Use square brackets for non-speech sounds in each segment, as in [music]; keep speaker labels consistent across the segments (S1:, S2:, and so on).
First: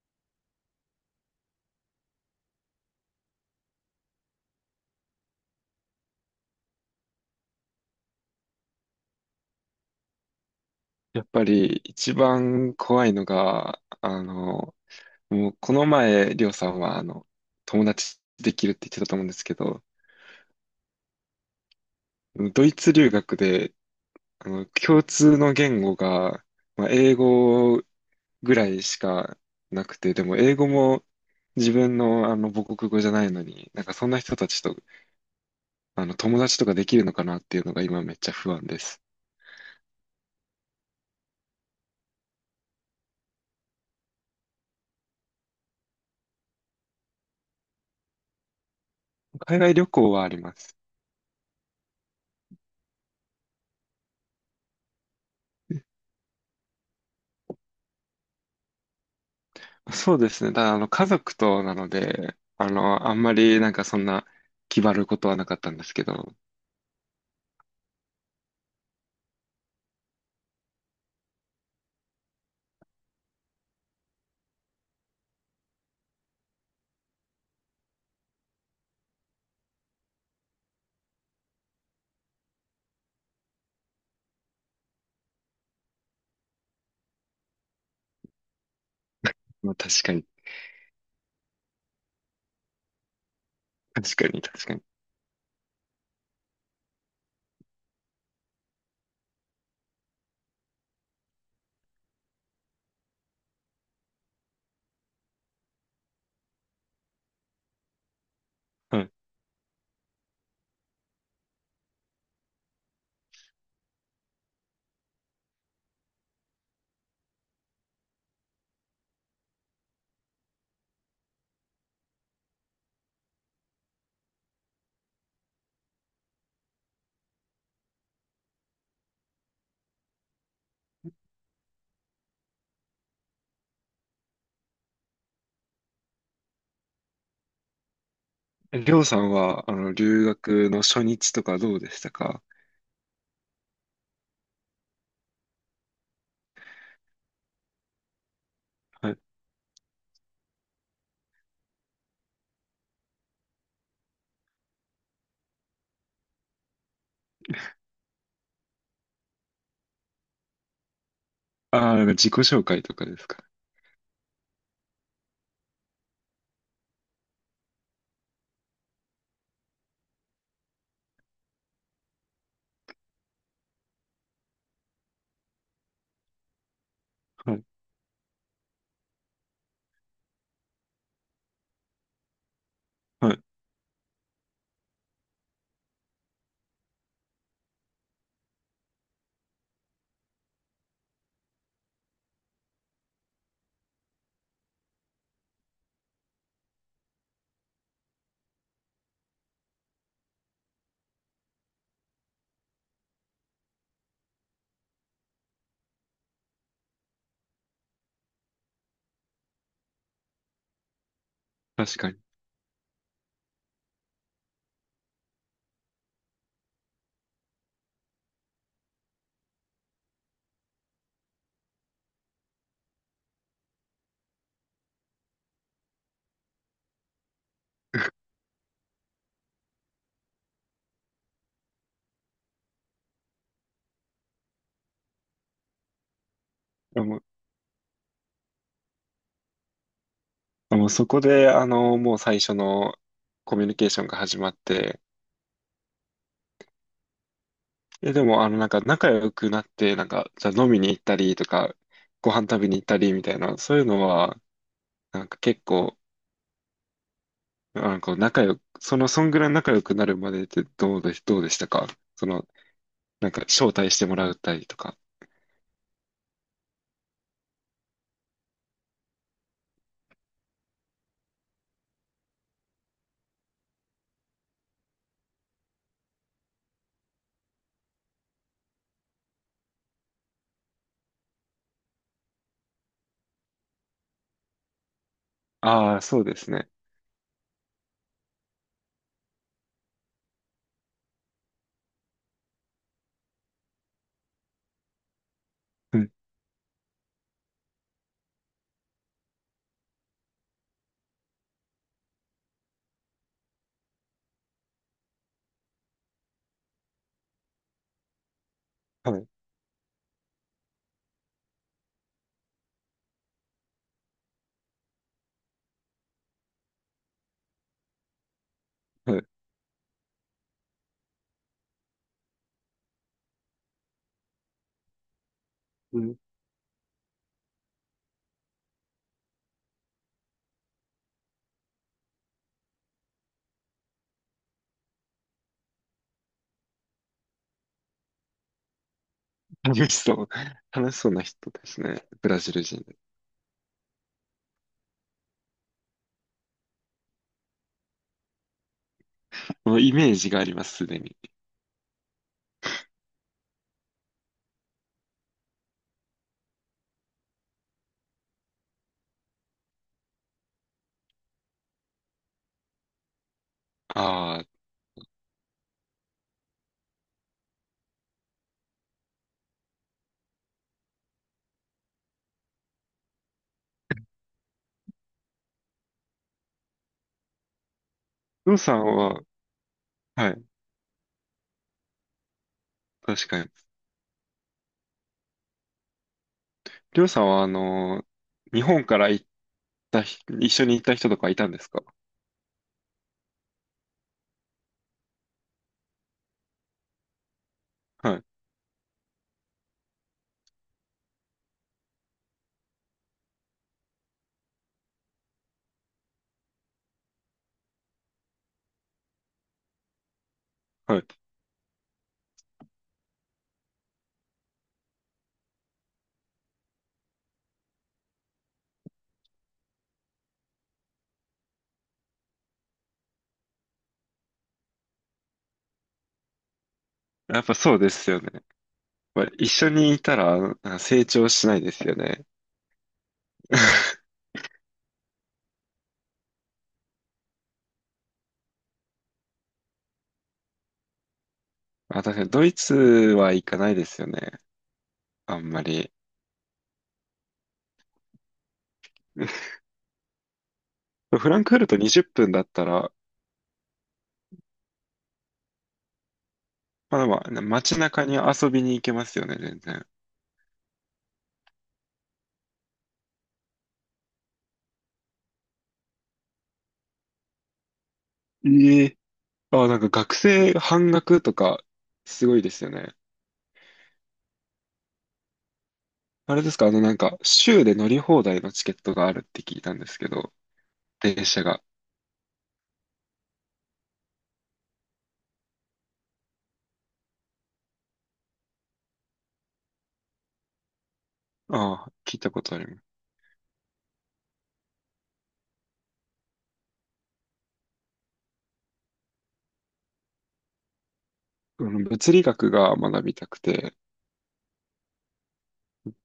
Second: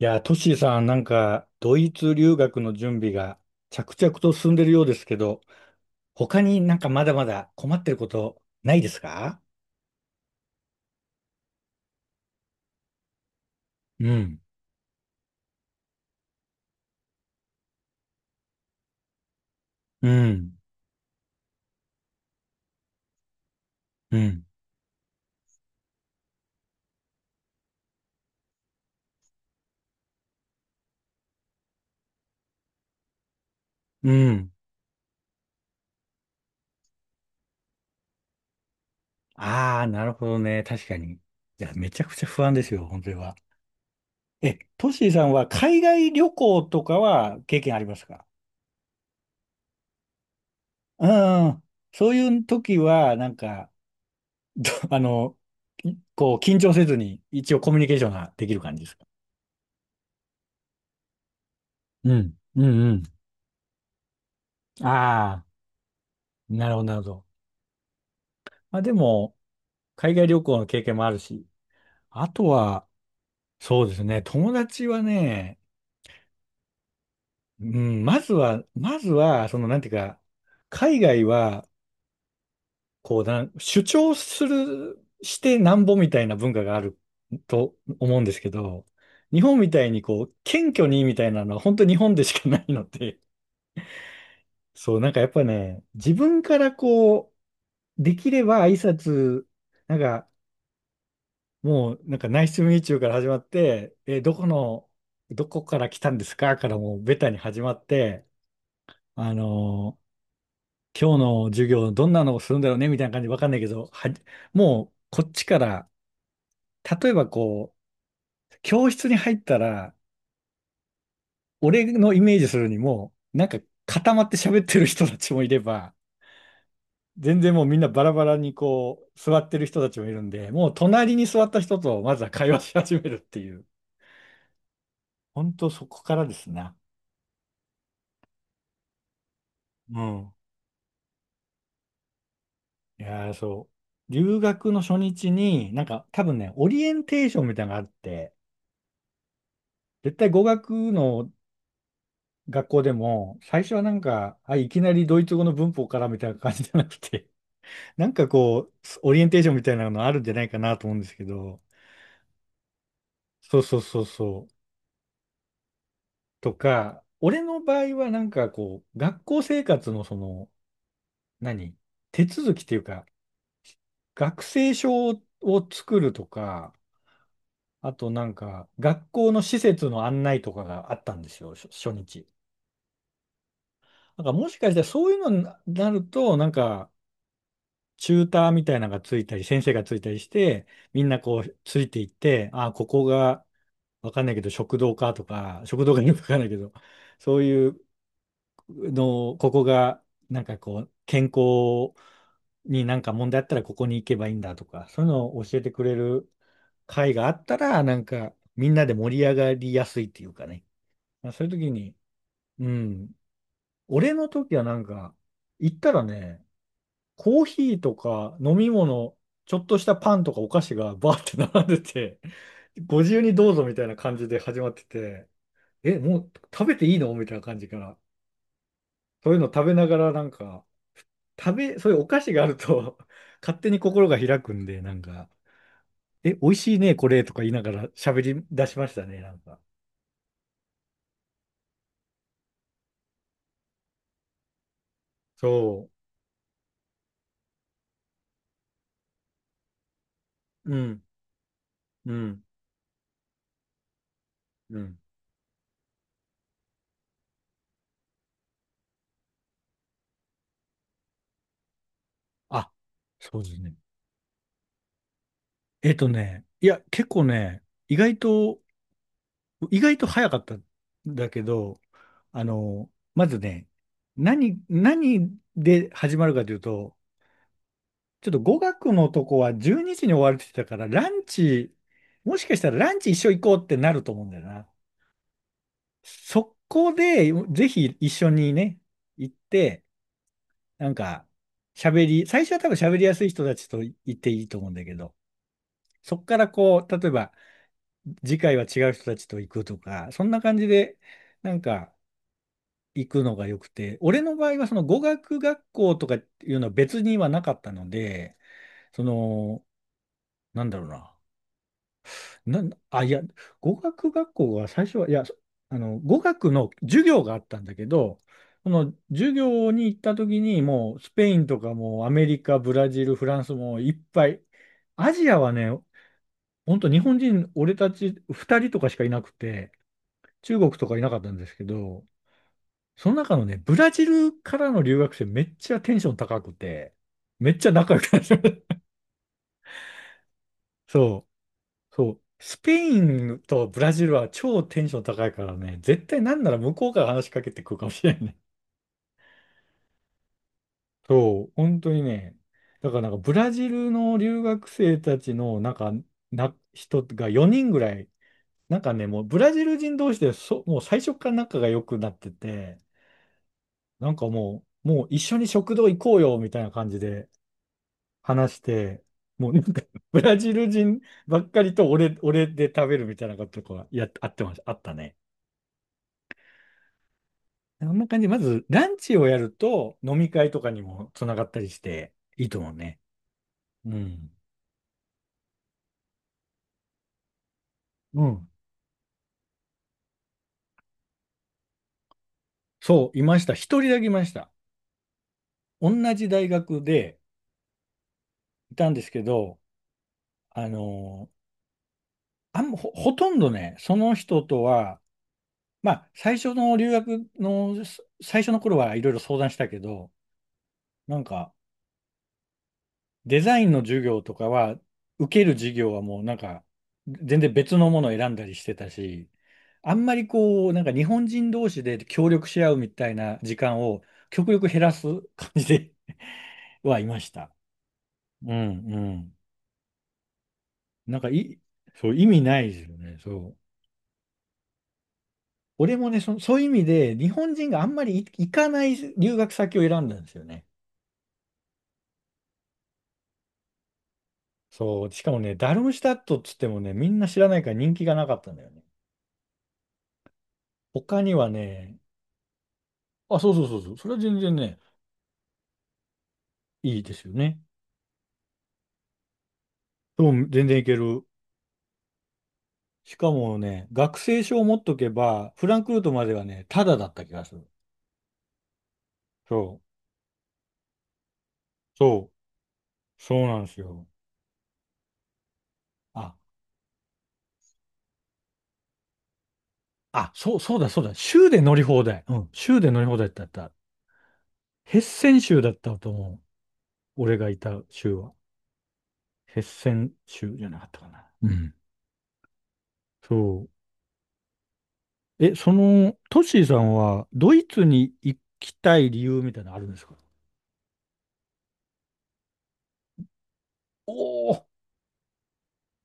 S1: いや、トッシーさん、なんか、ドイツ留学の準備が着々と進んでるようですけど、他になんかまだまだ困ってることないですか？
S2: やっぱり一番怖いのが、
S1: うん、
S2: もうこの前、りょうさんは、友達できるって言ってたと思うんですけど、
S1: うん、
S2: ドイツ留学で、
S1: うん、
S2: 共通の言語が、まあ、英語ぐらいしかなくて、でも英語も自分の、母国語じゃないのに、なんかそん
S1: う
S2: な人た
S1: ん。
S2: ちと、友達とかできるのかなっていうのが今めっちゃ不安です。
S1: ああ、なるほどね。確かに。いや、めちゃくちゃ不安ですよ、本当には。え、トッシーさんは海外旅行とかは経験ありますか？
S2: 海外旅行はあります。
S1: うん。そういう時は、なんか、[laughs] あの、いこう、緊張せずに一応コミュニケーションができる感じですか？
S2: そうですね。ただ、家族となの
S1: うん、
S2: で、
S1: うん、うん。
S2: あんまりなんかそんな気張ること
S1: あ
S2: はな
S1: あ。
S2: かったんですけど、
S1: なるほど、なるほど。まあでも、海外旅行の経験もあるし、あとは、そうですね、友達はね、うん、まずは、その、なんていうか、海外は、こうなん、主張する、してなんぼみたいな文化があると思うんですけど、日本み
S2: まあ、
S1: たいに
S2: 確か
S1: こ
S2: に、
S1: う、謙虚にみたいなのは本当日本でしかないので、
S2: 確かに、確
S1: [laughs]
S2: かに。
S1: そう、なんかやっぱね、自分からこう、できれば挨拶、なんか、もうなんかナイスミーチューから始まって、え、どこの、どこから来たんですかからもうベタに始まって、
S2: はい。
S1: あのー今日の授業どんなのをするんだろうねみたいな感じわかんないけど、もうこっちから、例えばこう、教室に入ったら、俺のイメージするにも、なんか固まって喋ってる人たちもいれば、全然もうみんなバラバラにこう、座ってる人たちもいるんで、もう隣に座った人とまずは会話し始めるっていう、本当そこからですな。
S2: えりょうさんは、
S1: う
S2: 留
S1: ん。
S2: 学の初日とかどうでしたか？
S1: いやー、そう。留学の初日に、なんか多分ね、オリエンテーションみたいなのがあって、
S2: はい。
S1: 絶対語学の学校でも、最初はなんか、あ、いきなりドイツ語の文法からみたいな感じじゃなくて、[laughs] なんかこう、オリエンテーションみたいなのあるんじゃないかなと思うんですけど、
S2: ああ、なんか自己紹介とかですか？
S1: そうそうそうそう。とか、俺の場合はなんかこう、学校生活のその、何手続きっていうか、学生証を作るとか、
S2: はい。
S1: あとなんか、学校の施設の案内とかがあったんですよ、初日。
S2: はい。
S1: なんかもしかしたらそういうのになると、なんか、チューターみたいなのがついたり、先生がついたりして、みんなこう、ついていって、ああ、ここが、わかんないけど、食堂かとか、食堂がよくわかんないけど、そういうの、ここが、なんかこう、健康になんか問題あったら、ここに行けばいいんだとか、そういうのを教えてくれる会があったら、なんか、みんなで盛り上がりやすいっていうかね。まあ、そういう時に、
S2: 確かに。
S1: うん、俺の時はなんか、行ったらね、コーヒーとか飲み物、ちょっとしたパンとかお菓子がバーって並んでて、ご自由にどうぞみたいな感じで始まってて、え、もう食べていいのみたいな感じから。そういうの食べながらなんか、そういうお菓子があると [laughs] 勝手に心が開くんで、なんか、え、美味しいね、
S2: あ
S1: こ
S2: もう、
S1: れとか言いながら喋り出しましたね、なんか。
S2: あもうそこで、もう最初のコミュニケーションが始まって、
S1: そ
S2: でも、なんか仲良くなって、なんか、じゃあ
S1: う。
S2: 飲
S1: う
S2: みに行
S1: ん、
S2: ったりとか、
S1: う
S2: ご
S1: ん、
S2: 飯食べに行ったりみたいな、そういうのは、
S1: うん。
S2: なんか結構、あ、こう仲良く、そんぐらい仲良くなるまでってどうでしたか？その、
S1: あ、
S2: なん
S1: そ
S2: か、
S1: うです
S2: 招
S1: ね。
S2: 待してもらったりとか。
S1: いや、結構ね、意外と早かったんだけど、あの、まずね、何で始まるかというと、ちょっと語学のとこは12時にじに終わるって言ってたから、ランチ、もしかしたらランチ一緒行こうってなると思うんだよな。
S2: ああ、そうです
S1: そ
S2: ね。
S1: こで、ぜひ一緒にね、行って、なんか、最初は多分喋りやすい人たちと行っていいと思うんだけど、
S2: うん、
S1: そこからこう、例えば、次回は違う人たちと行くとか、そんな感じで、なんか行くのが良くて、俺の場合はその語学学校とかっていうのは別にはなかったので、そ
S2: はい、
S1: の、なんだろうな。いや、語学学校は最初は、いや、そあの、語学の授業があったんだけど、その
S2: はい。
S1: 授業に行った時にもうスペインとかもうアメリカ、ブラジル、フランスもいっぱい、アジアはね、
S2: うん、
S1: 本当日本人、俺たち2人とかしかいなくて、中国とかいなかったんですけど、その中のね、ブラジルからの留学生めっちゃテンション高くて、めっちゃ仲良くなる。[laughs]
S2: 楽しそう。楽しそうな
S1: そ
S2: 人です
S1: う、
S2: ね。
S1: そう。
S2: ブラジ
S1: ス
S2: ル
S1: ペ
S2: 人。
S1: インとブラジルは超テンション高いからね、絶対なんなら向こうから話しかけてくるかもしれないね。
S2: もうイメージがあります、すでに。
S1: そう、本当にね。だからなんかブラジルの留学生たちのなんか、人が4人ぐらい、なんかね、もうブラジル人同士でもう最初から仲が良くなってて、なんか
S2: ああ、
S1: もう、もう一緒に食堂行こうよみたいな感じで話して、もうなんか [laughs] ブラジル人ばっかりと俺、[laughs] 俺で食べるみたいなことがあってました、あったね。そんな感じで、ま
S2: りょう
S1: ず
S2: さん
S1: ランチ
S2: は、
S1: をやると飲み
S2: はい、
S1: 会とかにもつながったりしていいと思うね。
S2: 確かに。
S1: うん。
S2: りょうさんは、
S1: うん。
S2: 日本から行ったひ、一緒に行った人とかいたんですか？
S1: そう、いました。一人だけいました。同じ大学で
S2: はい、
S1: いたんですけど、あのーほとんどね、その人とはまあ、最初の留学の、最初の頃はいろいろ相談したけど、
S2: はい。
S1: なんか、デザインの授業とかは、受ける授業はもうなんか、全然別のものを選んだりしてたし、あんまりこう、なんか日本人同士で協力し合うみたいな時間を極力減らす感じで [laughs] はいまし
S2: やっ
S1: た。
S2: ぱそうですよね。
S1: うん、う
S2: やっぱ
S1: ん。
S2: 一緒にいたら、成
S1: なんか
S2: 長しな
S1: い、
S2: いですよ
S1: そう、
S2: ね。
S1: 意味ないですよね、そう。
S2: [laughs]
S1: 俺もね、そういう意味で、日本人があんまり行かない留学先を選んだんですよね。
S2: あ、確かにドイツは行かないですよね。
S1: そう、しか
S2: あ
S1: も
S2: ん
S1: ね、
S2: ま
S1: ダル
S2: り。
S1: ムシュタットっつってもね、みんな知らないから人気がなかったんだよね。
S2: [laughs]
S1: 他
S2: フ
S1: に
S2: ラン
S1: は
S2: クフルト
S1: ね、
S2: 20分だったら、
S1: あ、そうそうそうそう、それは全然ね、い
S2: ま
S1: い
S2: あ
S1: で
S2: ま
S1: す
S2: あ、
S1: よね。
S2: 街中に遊びに行けますよね、全然。
S1: そう、全然いける。しかもね、学生証を持っとけば、フランクフルトまではね、タダだった気がする。
S2: ええ。
S1: そ
S2: あ、な
S1: う、
S2: んか学生半額とか、す
S1: そう、
S2: ごいですよね。
S1: そうなんですよ。
S2: あ
S1: あ、
S2: れですか、なんか、州で乗り放題のチケットがあるって聞いたんですけ
S1: あ、
S2: ど、
S1: そう、そうだ、そうだ、
S2: 電車
S1: 州で
S2: が。
S1: 乗り放題。うん、州で乗り放題だった。ヘッセン州だったと思う。俺がいた州は。ヘッセン州じゃなかったかな。うん。
S2: ああ、聞いたことあります。
S1: そう。え、その、トッシーさんは、ドイツに行きたい理由みたいなのあるんですか？
S2: 物理学が学びたくて、
S1: おおー、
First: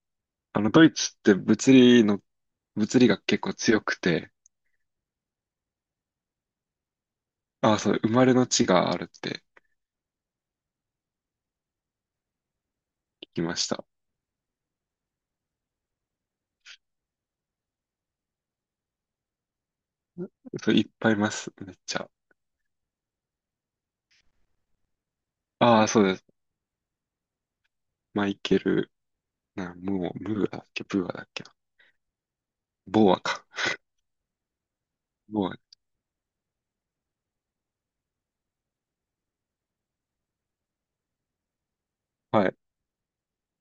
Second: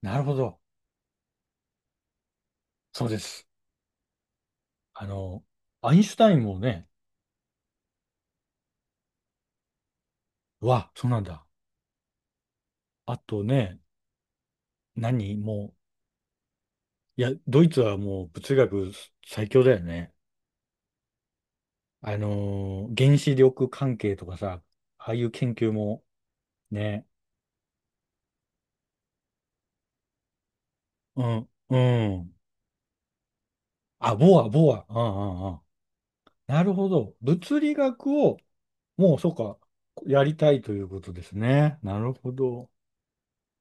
S1: なるほど。
S2: ドイツって物
S1: そ
S2: 理
S1: うで
S2: 学結
S1: す。
S2: 構強くて、
S1: あの、アインシュタインもね、
S2: ああ、そう、生まれの地があるって
S1: うわ、そうなんだ。あ
S2: 聞き
S1: と
S2: まし
S1: ね、
S2: た。
S1: もう、いや、ドイツはもう物理学最強だよね。
S2: そういっぱいいます。めっちゃ。
S1: 原子力関係とかさ、ああいう研究
S2: ああ、そ
S1: も、
S2: うです。
S1: ね、
S2: マイケル、な、もう、ムーアだっけ、ブーア
S1: う
S2: だっけ
S1: ん、
S2: な。
S1: うん。
S2: ボーアか。
S1: あ、ボア、ボア、うん、うん、
S2: ボ
S1: う
S2: ー
S1: ん。なるほど。物理学をもう、そうか。やりたいということですね。なるほ
S2: ア。はい。
S1: ど。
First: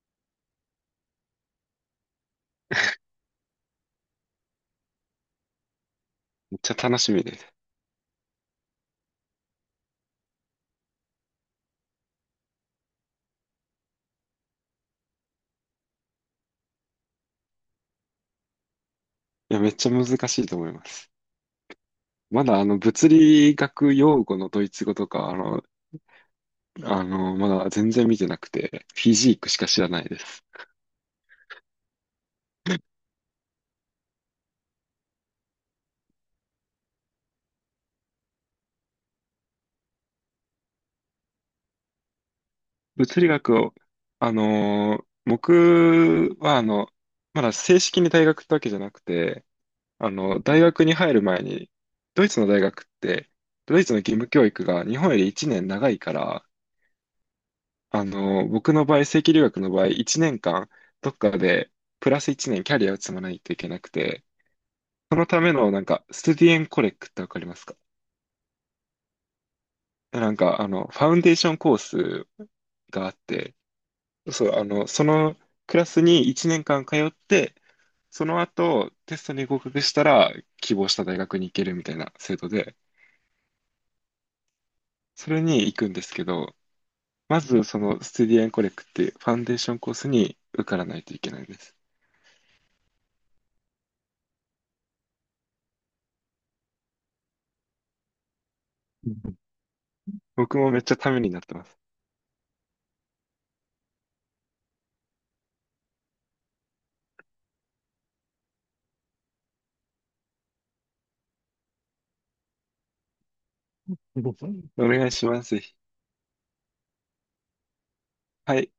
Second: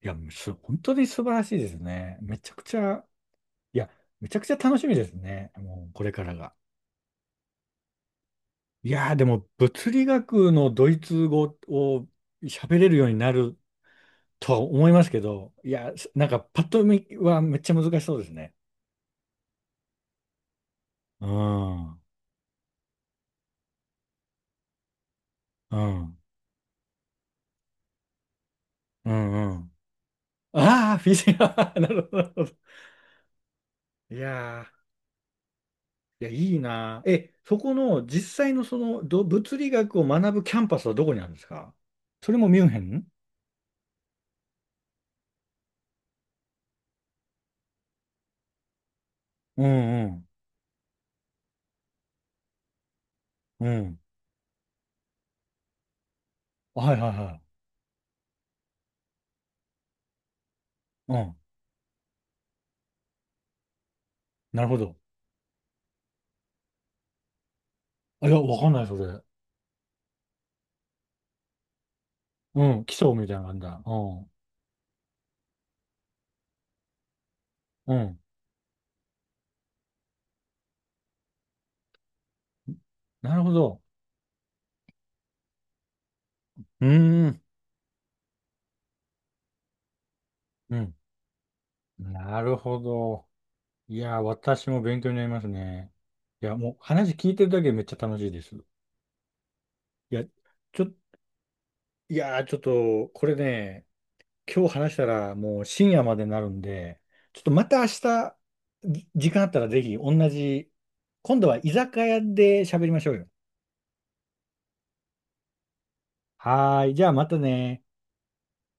S1: いや、本当に素晴らしいですね。めちゃくちゃ、いや、めちゃくちゃ楽しみですね。もう、これからが。
S2: めっちゃ楽しみです。
S1: いやー、でも、物理学のドイツ語を喋れるようになるとは思いますけど、いや、なんか、パッと見はめっちゃ難しそうですね。
S2: いや、めっちゃ難しいと思います。
S1: うん、うん、
S2: まだ、物理学用語のドイツ語とか、
S1: うん、
S2: まだ全然見てなくて、フ
S1: う
S2: ィジークしか
S1: ん。
S2: 知らないです。
S1: ああ、フィジカル、[laughs] なるほど。なるほど。
S2: [laughs]
S1: いやー。いや、いいな。え、そこの実際のその物理学を学ぶキャンパスはどこにあるんですか？それもミュンヘン。
S2: 物理学を、僕はまだ正式に大学ってわけじゃなくて、
S1: うん
S2: 大学に入る前に、ドイツの大学って、
S1: うん。
S2: ド
S1: う
S2: イツの
S1: ん。
S2: 義務教育が日本より1年長いから、
S1: はいはいはい。
S2: 僕の場合、正規留学の場合、1年間、ど
S1: う
S2: っか
S1: ん。
S2: で、プラス1年キャリアを積まないといけなくて、
S1: なるほど。
S2: そのための、なんか、スティエンコレックってわかりますか？
S1: あ、いや、わかんない、それ。
S2: なんか、ファウンデーションコース
S1: うん。基
S2: があ
S1: 礎
S2: っ
S1: みたいな感
S2: て、
S1: じだ。うん。
S2: そう、そのクラスに1年間通って、
S1: うん。
S2: その後、テストに合格したら、希望した大学に行けるみたいな制度で、
S1: なるほど。
S2: それに行くんですけど、
S1: うー
S2: ま
S1: ん。
S2: ずそのステディアンコレクっていうファンデーションコースに受
S1: う
S2: から
S1: ん。
S2: ないといけないです。
S1: なるほど。いや、私も勉強になりますね。いや、もう話聞いてるだけでめっちゃ楽しいです。い
S2: うん、
S1: や、
S2: 僕も
S1: ち
S2: めっ
S1: ょ、
S2: ちゃためになってます。
S1: いや、ちょっと、これね、今日話したらもう深夜までになるんで、ちょっとまた明日、時間あったらぜひ同じ、今度は居酒屋で喋りましょうよ。
S2: お願いします。ぜひ。
S1: はーい、じゃあまたね。
S2: はい。